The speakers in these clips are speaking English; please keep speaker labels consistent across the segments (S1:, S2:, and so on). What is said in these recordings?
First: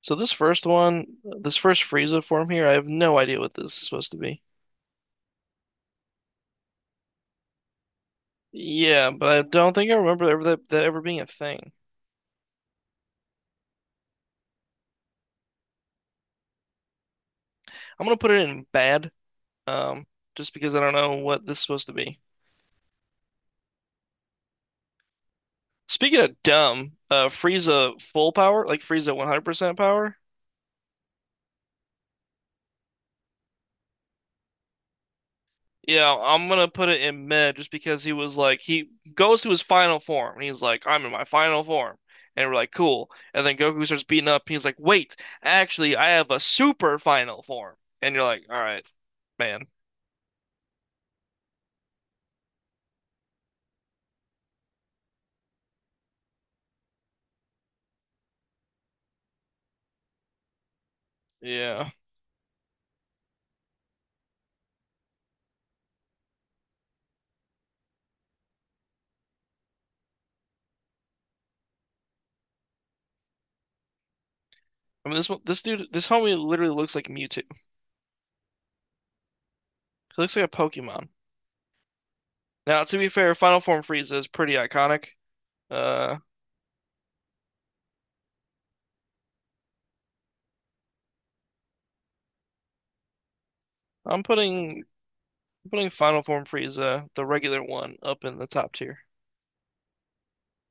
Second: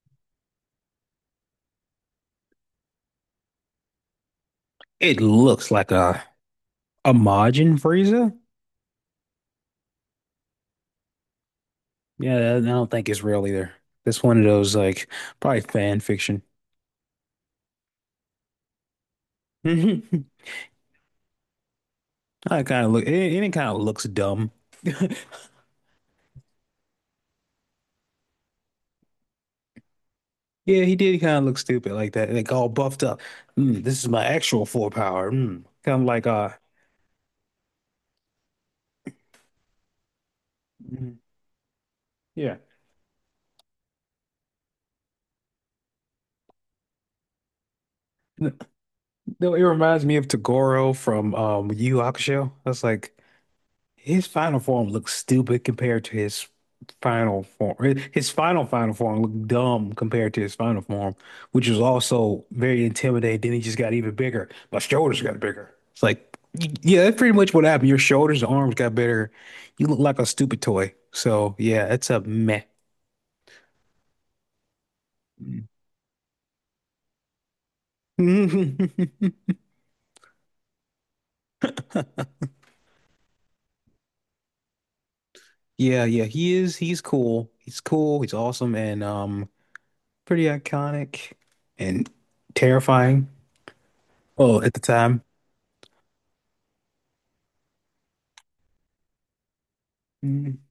S1: So this first one, this first Frieza form here, I have no idea what this is supposed to be.
S2: It looks like a Majin Frieza.
S1: Yeah, but I don't think I remember ever that ever being a thing.
S2: Yeah, I don't think it's real either. That's one of those, like, probably fan fiction.
S1: I'm gonna put it in bad,
S2: I
S1: um, just because I don't know what this is supposed to be.
S2: kind of look it, it kind of looks dumb.
S1: Speaking of dumb, Frieza full power, like Frieza 100% power.
S2: Yeah, he did kind of look stupid like that, like all buffed up. This is my actual full power. Mm. Kind of
S1: Yeah,
S2: like
S1: I'm gonna put it in mid just because he was like he goes to his final form and he's like, I'm in
S2: mm,
S1: my final form. And we're
S2: yeah.
S1: like, cool. And then Goku starts beating up and he's like, wait, actually I have a super final form. And you're like, all right,
S2: No, it
S1: man.
S2: reminds me of Togoro from Yu Yu Hakusho. That's like His final form looks stupid compared to his final form. His final final form looked dumb compared to his final form, which was
S1: Yeah.
S2: also very intimidating. Then he just got even bigger. My shoulders got bigger. It's like, yeah, that's pretty much what happened. Your shoulders and arms got bigger. You look like a stupid toy. So yeah, it's a meh.
S1: I mean this dude this homie literally looks like Mewtwo. He looks like a Pokemon. Now, to be fair, Final Form Frieza is pretty iconic.
S2: Yeah,
S1: Uh
S2: yeah, he is. He's cool. He's cool. He's awesome and pretty iconic and terrifying.
S1: I'm
S2: Well, at
S1: putting
S2: the
S1: I'm
S2: time.
S1: putting Final Form Frieza, the regular one, up in the top tier.
S2: Mm-hmm.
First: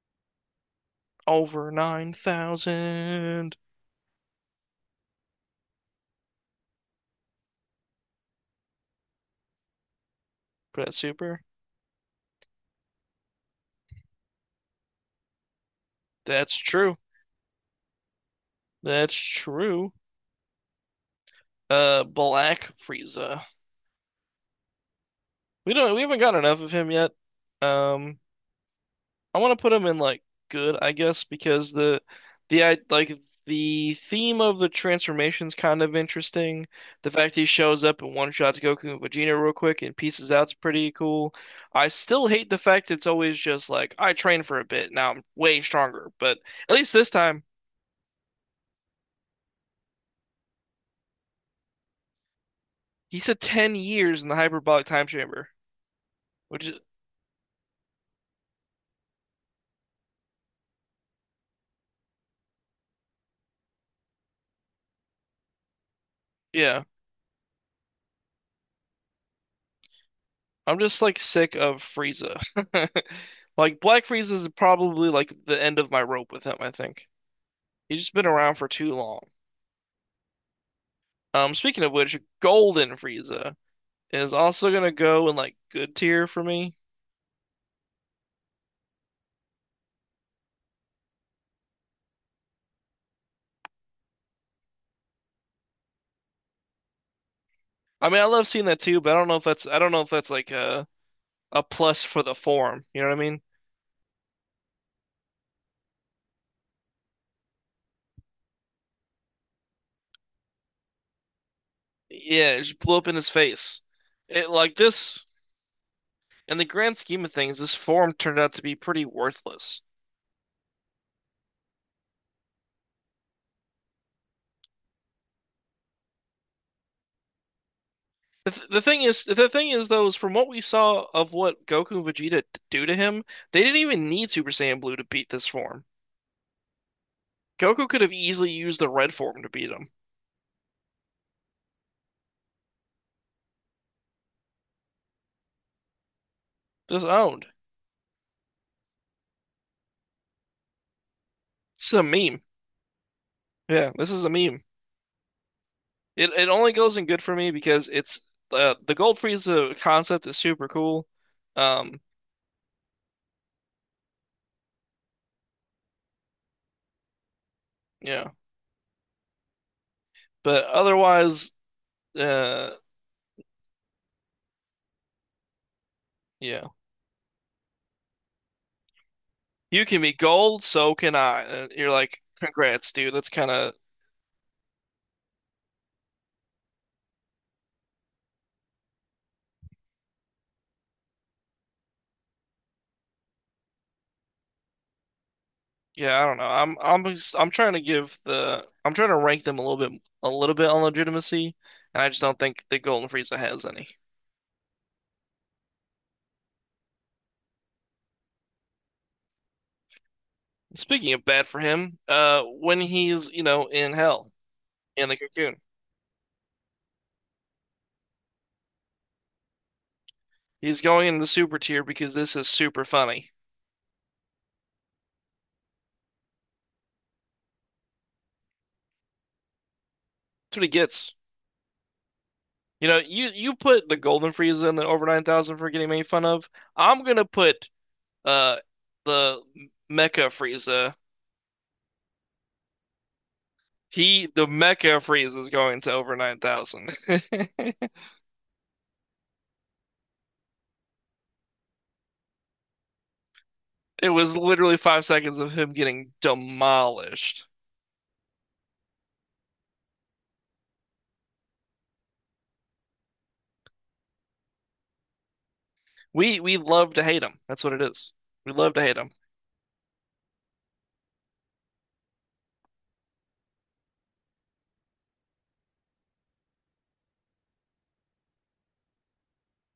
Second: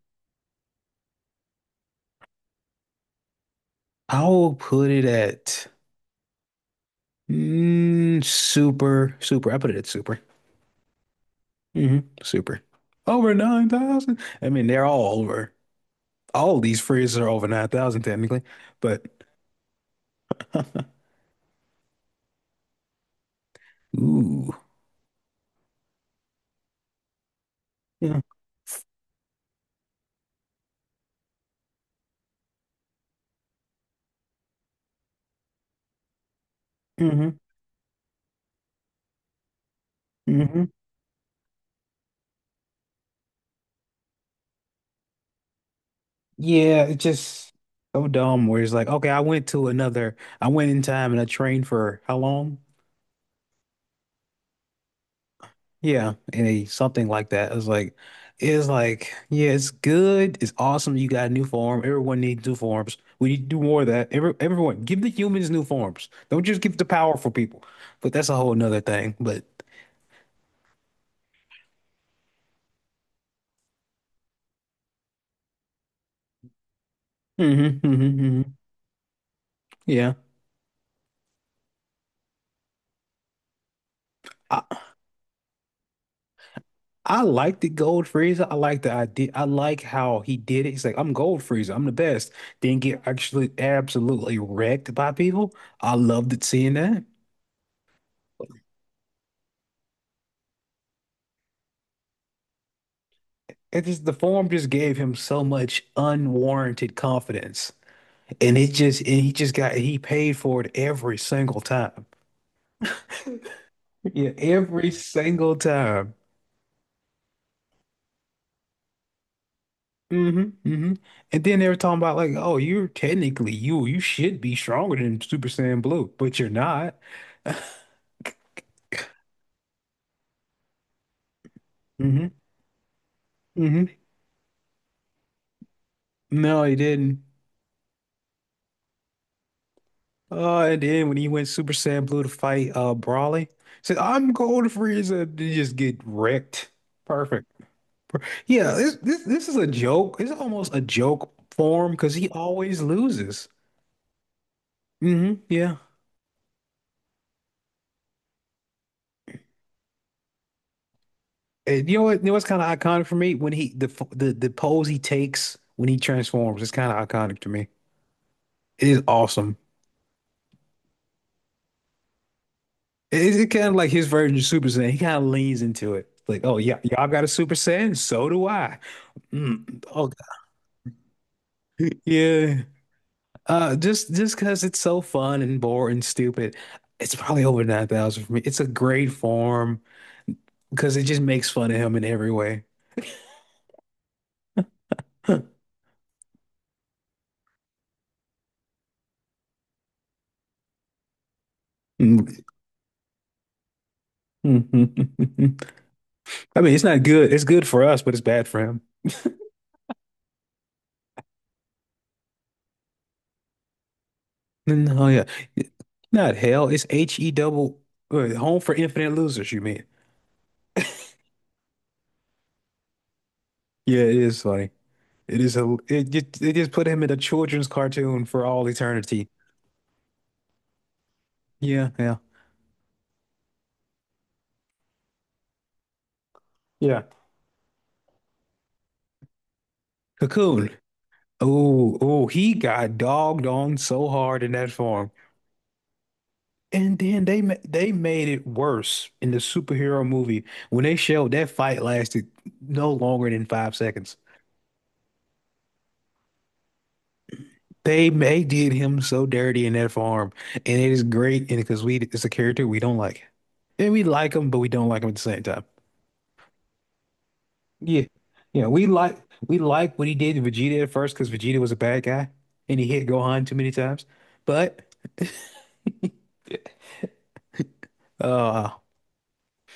S1: Over 9,000.
S2: I will put it at super, super. I put it at super.
S1: Put super.
S2: Super. Over 9,000. I mean, they're all over.
S1: That's
S2: All of these
S1: true.
S2: phrases are over 9,000 technically, but
S1: That's true. Black Frieza.
S2: ooh.
S1: We don't. We haven't got enough of him yet. Um,
S2: Yeah.
S1: I want to put him in like good, I guess, because the I like the theme of the transformation's kind of interesting. The
S2: hmm
S1: fact that he shows up and one shots Goku and Vegeta real quick and pieces out's
S2: hmm
S1: pretty cool. I still hate the fact it's always just like I trained for a bit, now I'm way stronger. But at
S2: Yeah,
S1: least
S2: it's
S1: this time,
S2: just so dumb where it's like, okay, I went in time and I trained for how long?
S1: he said 10 years in the hyperbolic time chamber,
S2: Yeah, and a
S1: which is
S2: something like that. It's like, yeah, it's good. It's awesome. You got a new form. Everyone needs new forms. We need to do more of that. Everyone, give the humans new forms. Don't just give
S1: Yeah,
S2: the powerful people. But that's a whole nother thing. But
S1: I'm just like sick of Frieza. Like Black Frieza is probably like the end of my rope with him, I think.
S2: mhm, mhm,
S1: He's just been around
S2: mhm.
S1: for too long.
S2: Yeah.
S1: Speaking of which, Golden Frieza is
S2: I,
S1: also gonna go in like good tier for me.
S2: I like the Gold Freezer. I like the idea. I like how he did it. He's like, I'm Gold Freezer. I'm the best. Then get actually absolutely wrecked by people. I loved it seeing that.
S1: I mean, I love seeing that too, but I don't know if that's I don't know if that's like a plus for the form. You know what I mean?
S2: It just The form just gave him so much unwarranted confidence, and it just and he just got he paid for it every single time.
S1: Yeah, it just blew up in his face.
S2: Yeah,
S1: It like
S2: every
S1: this
S2: single time.
S1: in the grand scheme of things, this form turned out to be pretty worthless.
S2: hmm hmm And then they were talking about, like, oh, you're technically you should be stronger than Super Saiyan Blue, but you're not.
S1: The thing is though, is from what we saw of what Goku and
S2: hmm
S1: Vegeta do to him, they didn't
S2: hmm
S1: even need Super Saiyan Blue to beat this form.
S2: No, he didn't.
S1: Goku could have easily used the red form to beat him.
S2: Oh, and then when he went Super Saiyan Blue to fight Brawly, said, I'm going to Frieza. They just get wrecked.
S1: Just owned.
S2: Perfect. Yeah, this is a joke. It's almost a joke
S1: This
S2: form
S1: is a
S2: because he
S1: meme.
S2: always loses.
S1: Yeah, this is a meme.
S2: Hmm, yeah.
S1: It only goes in good for me because it's the Gold Frieza concept is super cool.
S2: And you
S1: Um,
S2: know what? You know what's kind of iconic for me, when he, the f- the pose he takes when he transforms. It's kind of iconic to me.
S1: yeah,
S2: It is awesome.
S1: but otherwise, uh,
S2: It's it kind of like his version of Super Saiyan. He kind of leans into it. Like, oh
S1: yeah,
S2: yeah, y'all got a Super Saiyan, so do I. Mm,
S1: you can
S2: oh
S1: be gold, so can I. And
S2: God.
S1: you're like,
S2: Yeah.
S1: congrats, dude. That's kind of
S2: Just because it's so fun and boring and stupid, it's probably over 9,000 for me. It's a great form, because it just makes fun of him in every way.
S1: Yeah, I don't know. I'm trying to give the I'm trying to rank them a little bit on legitimacy, and I just
S2: Mm.
S1: don't think that Golden Frieza has any.
S2: I mean, it's not good. It's good for us, but it's bad for him.
S1: Speaking of bad for him, when he's, you know, in hell
S2: Mm, oh
S1: in the
S2: yeah,
S1: cocoon,
S2: not hell. It's H E double wait, Home for Infinite Losers, you mean?
S1: he's going into the super tier because this is super funny.
S2: Yeah, it is funny. It is a. It just they just put him in a children's cartoon for all eternity.
S1: That's what he gets.
S2: Yeah, yeah,
S1: You know, you put the Golden Frieza in the over 9,000 for getting made fun of. I'm
S2: yeah.
S1: gonna put uh the Mecha
S2: Cocoon.
S1: Frieza.
S2: Oh, oh, he got dogged on so
S1: He
S2: hard
S1: the
S2: in that
S1: Mecha
S2: form.
S1: Frieza is going to over 9,000.
S2: And then they made it worse in the superhero movie when they showed that fight lasted no longer than five
S1: It
S2: seconds.
S1: was literally 5 seconds of him getting demolished.
S2: They did him so dirty in that farm, and it is great, and because we it's a character we don't like, and we like him, but we don't like him at the same time.
S1: We love to hate him. That's what it
S2: Yeah,
S1: is. We
S2: yeah,
S1: love to
S2: we
S1: hate him.
S2: like we like what he did to Vegeta at first because Vegeta was a bad guy and he hit Gohan too many times, but uh,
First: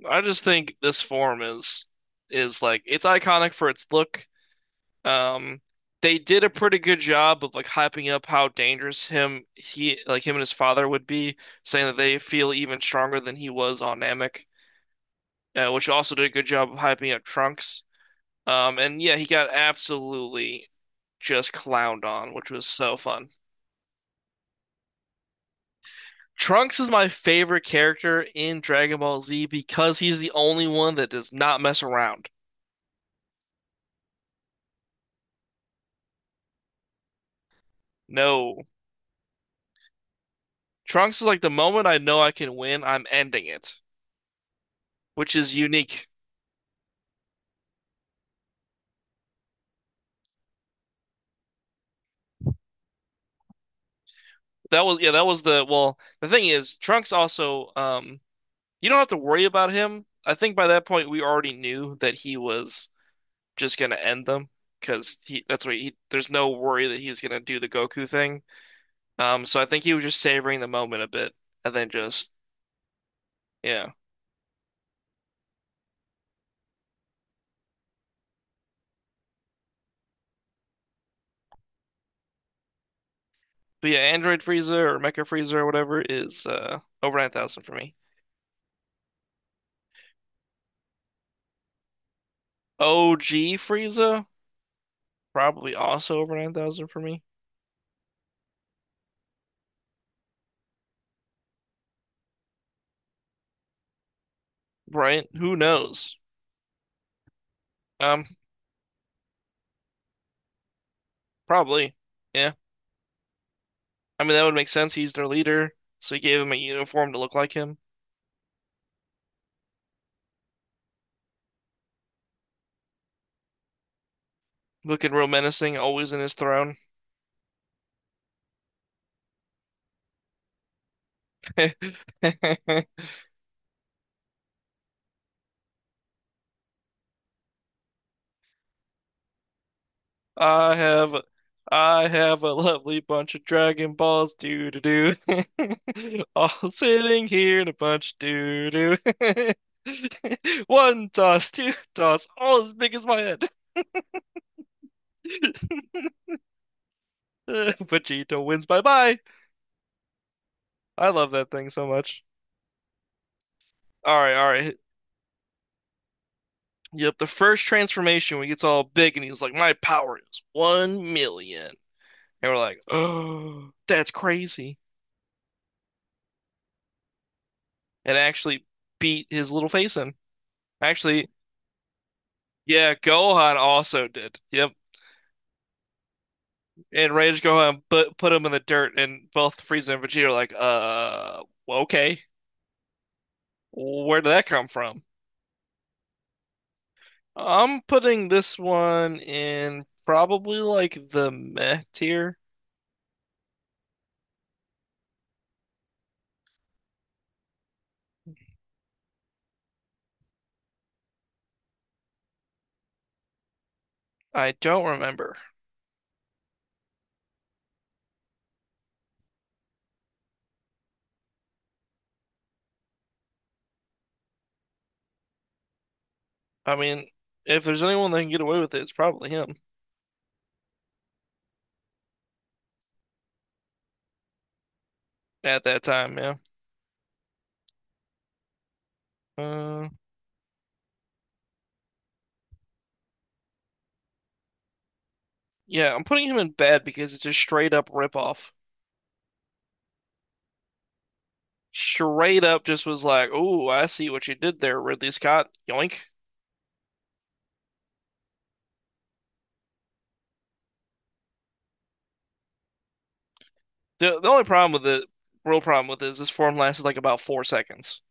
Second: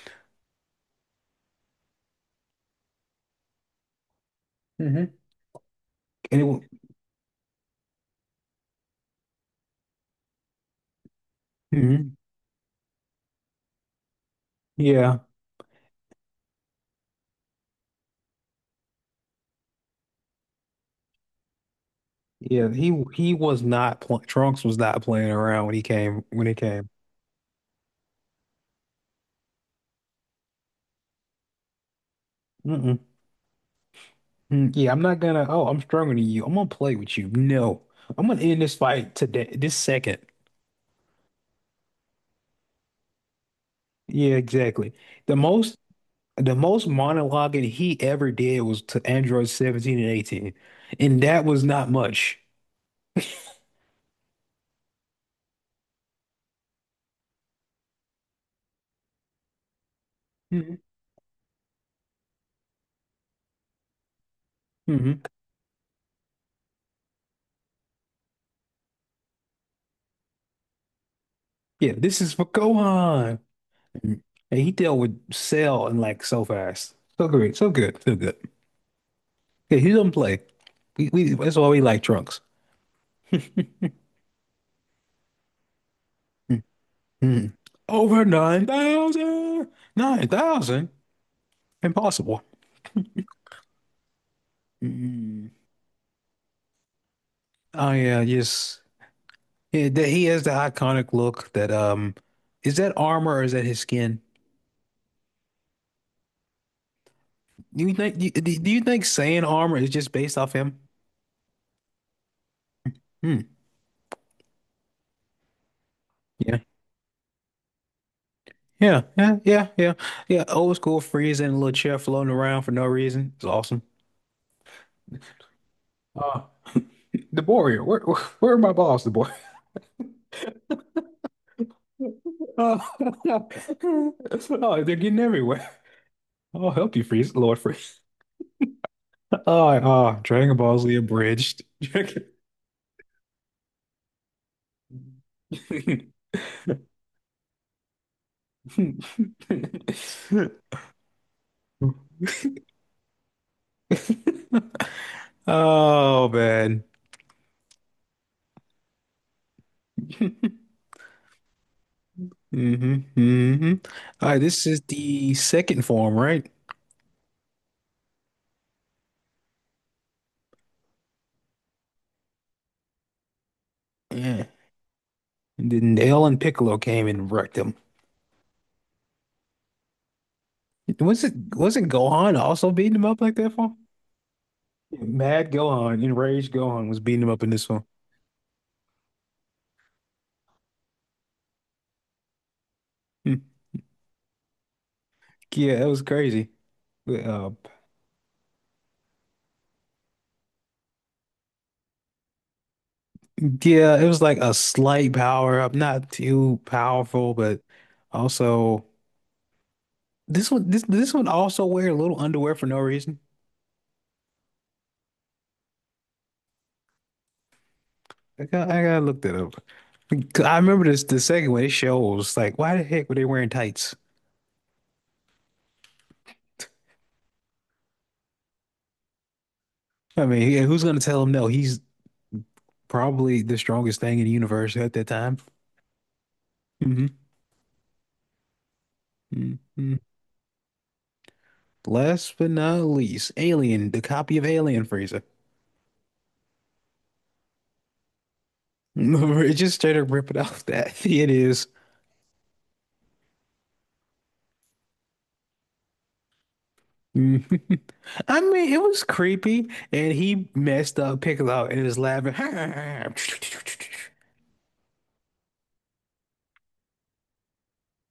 S1: I just think this form is like it's iconic for its look.
S2: mhm.
S1: Um, they
S2: And it,
S1: did a
S2: wa-
S1: pretty good job of like hyping up how dangerous him he like him and his father would be, saying that
S2: mhm.
S1: they feel even stronger than he was on Namek,
S2: Yeah.
S1: which also did a good job of hyping up Trunks. And yeah, he got absolutely just clowned on, which was
S2: Yeah,
S1: so fun.
S2: he was not pl Trunks was not playing around when he came when he
S1: Trunks is
S2: came.
S1: my favorite character in Dragon Ball Z because he's the only one that does not mess around.
S2: Mm-mm. Mm, yeah, I'm not gonna. Oh, I'm stronger than you. I'm gonna play with you. No, I'm gonna
S1: No.
S2: end this fight today, this second.
S1: Trunks is like the moment I know I can win, I'm ending it,
S2: Yeah, exactly.
S1: which
S2: The
S1: is
S2: most
S1: unique.
S2: the most monologuing he ever did was to Android 17 and 18, and that was not much.
S1: That was yeah, that was the well, the thing is, Trunks also you don't have to worry about him. I think by
S2: Mm-hmm.
S1: that point we already knew that he was just gonna end them
S2: Mm-hmm.
S1: because he that's what he there's no worry that he's gonna do the Goku thing. So I think he was just savoring the moment a bit and then
S2: Yeah, this
S1: just
S2: is for Gohan.
S1: yeah.
S2: Mhm. And he dealt with Cell and, like, so fast, so great, so good, so good. Yeah, he doesn't play. We, that's why we like Trunks.
S1: But yeah, Android Frieza or Mecha Frieza or whatever is over
S2: Mhm.
S1: 9,000 for me.
S2: Over 9,000! 9,000? Impossible.
S1: OG Frieza
S2: Mm.
S1: probably also over 9,000 for me.
S2: Oh yeah, yes. Yeah, that he has the iconic look that is that armor or is that his skin?
S1: Right? Who knows?
S2: Do you think
S1: Um,
S2: saying armor is just based off him?
S1: Probably. Yeah.
S2: Hmm.
S1: I mean that would make sense. He's their leader, so he gave him a
S2: Yeah.
S1: uniform to look like him.
S2: Yeah, yeah, yeah, yeah. Yeah, old school freeze in a little chair floating around for no reason. It's awesome.
S1: Looking real menacing, always in his
S2: Uh,
S1: throne.
S2: the warrior, where are my balls, the boy? Oh, oh, they're getting everywhere. I'll help you freeze, Lord freeze. Oh, oh, Dragon
S1: I
S2: Ball Z
S1: have
S2: abridged.
S1: I have a lovely bunch of Dragon Balls, doo doo doo. All sitting here in a bunch, doo doo. One toss, two toss, all as big as my head.
S2: Oh man.
S1: Vegeta wins, bye bye. I love that thing so much.
S2: hmm hmm
S1: All
S2: All
S1: right,
S2: right,
S1: all
S2: this
S1: right.
S2: is the second form, right?
S1: Yep, the first transformation when he gets all big and he's like, "My power is 1,000,000," and we're like, "Oh, that's
S2: Yeah.
S1: crazy!"
S2: And then Nail and Piccolo came and wrecked him.
S1: And actually beat his little face in. Actually,
S2: Wasn't Gohan also
S1: yeah,
S2: beating him up like that
S1: Gohan
S2: for?
S1: also did. Yep.
S2: Mad Gohan, enraged Gohan was
S1: And
S2: beating him
S1: Rage
S2: up in this
S1: Gohan
S2: one.
S1: put him in the dirt and both Frieza and Vegeta are like, well, okay.
S2: Hmm.
S1: Where did that come from?
S2: Yeah, that was crazy. Uh,
S1: I'm putting this one in probably like the meh tier.
S2: Yeah, it was like a slight power up, not too powerful, but also this one also wear a little underwear for no reason.
S1: I don't remember.
S2: I gotta look that up. 'Cause I remember this the second one, it shows like why the heck were they wearing tights?
S1: I mean, if there's anyone that can get away with it, it's probably him
S2: I mean, yeah, who's gonna tell him no? He's probably the strongest thing in the universe at that time.
S1: at that time, yeah.
S2: hmm
S1: Uh,
S2: hmm Last but not least, Alien, the copy of Alien Freezer.
S1: yeah, I'm putting him in bad because it's just straight up rip off.
S2: It just straight up ripping off that. It is.
S1: Straight up just was like, "Oh, I see what you did there, Ridley Scott." Yoink.
S2: Mhm. I mean, it was creepy, and he messed up Piccolo and is laughing.
S1: The only problem with it, real problem with it, is this form lasted like about 4 seconds.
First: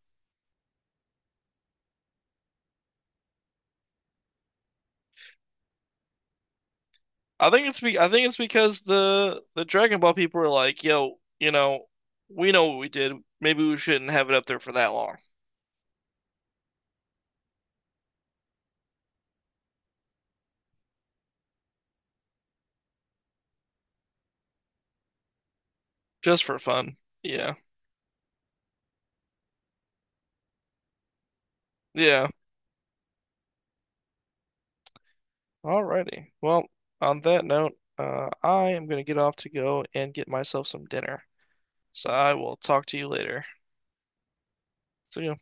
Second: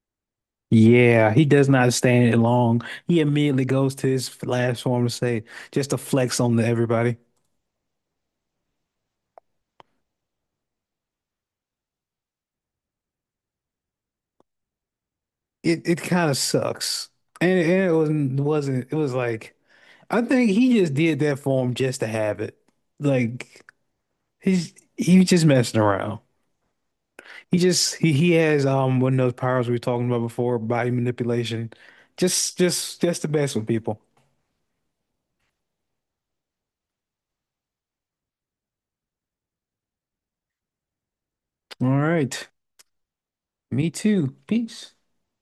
S2: Yeah, he does not stand it long. He immediately goes to his last form to say, just to flex on to everybody.
S1: I think it's because the Dragon Ball people are like, yo, you know, we know what we did. Maybe we shouldn't have it up there for that long,
S2: It kind of sucks, and it wasn't it was like I think he just did that for him just to have it. Like he was just messing around.
S1: just for fun. Yeah,
S2: He has one of those powers we were talking about before, body manipulation.
S1: yeah.
S2: Just the best with people.
S1: Alrighty. Well, on that note, I am gonna get off to go and get myself some dinner.
S2: All
S1: So I
S2: right.
S1: will talk to you later.
S2: Me too. Peace.
S1: See you.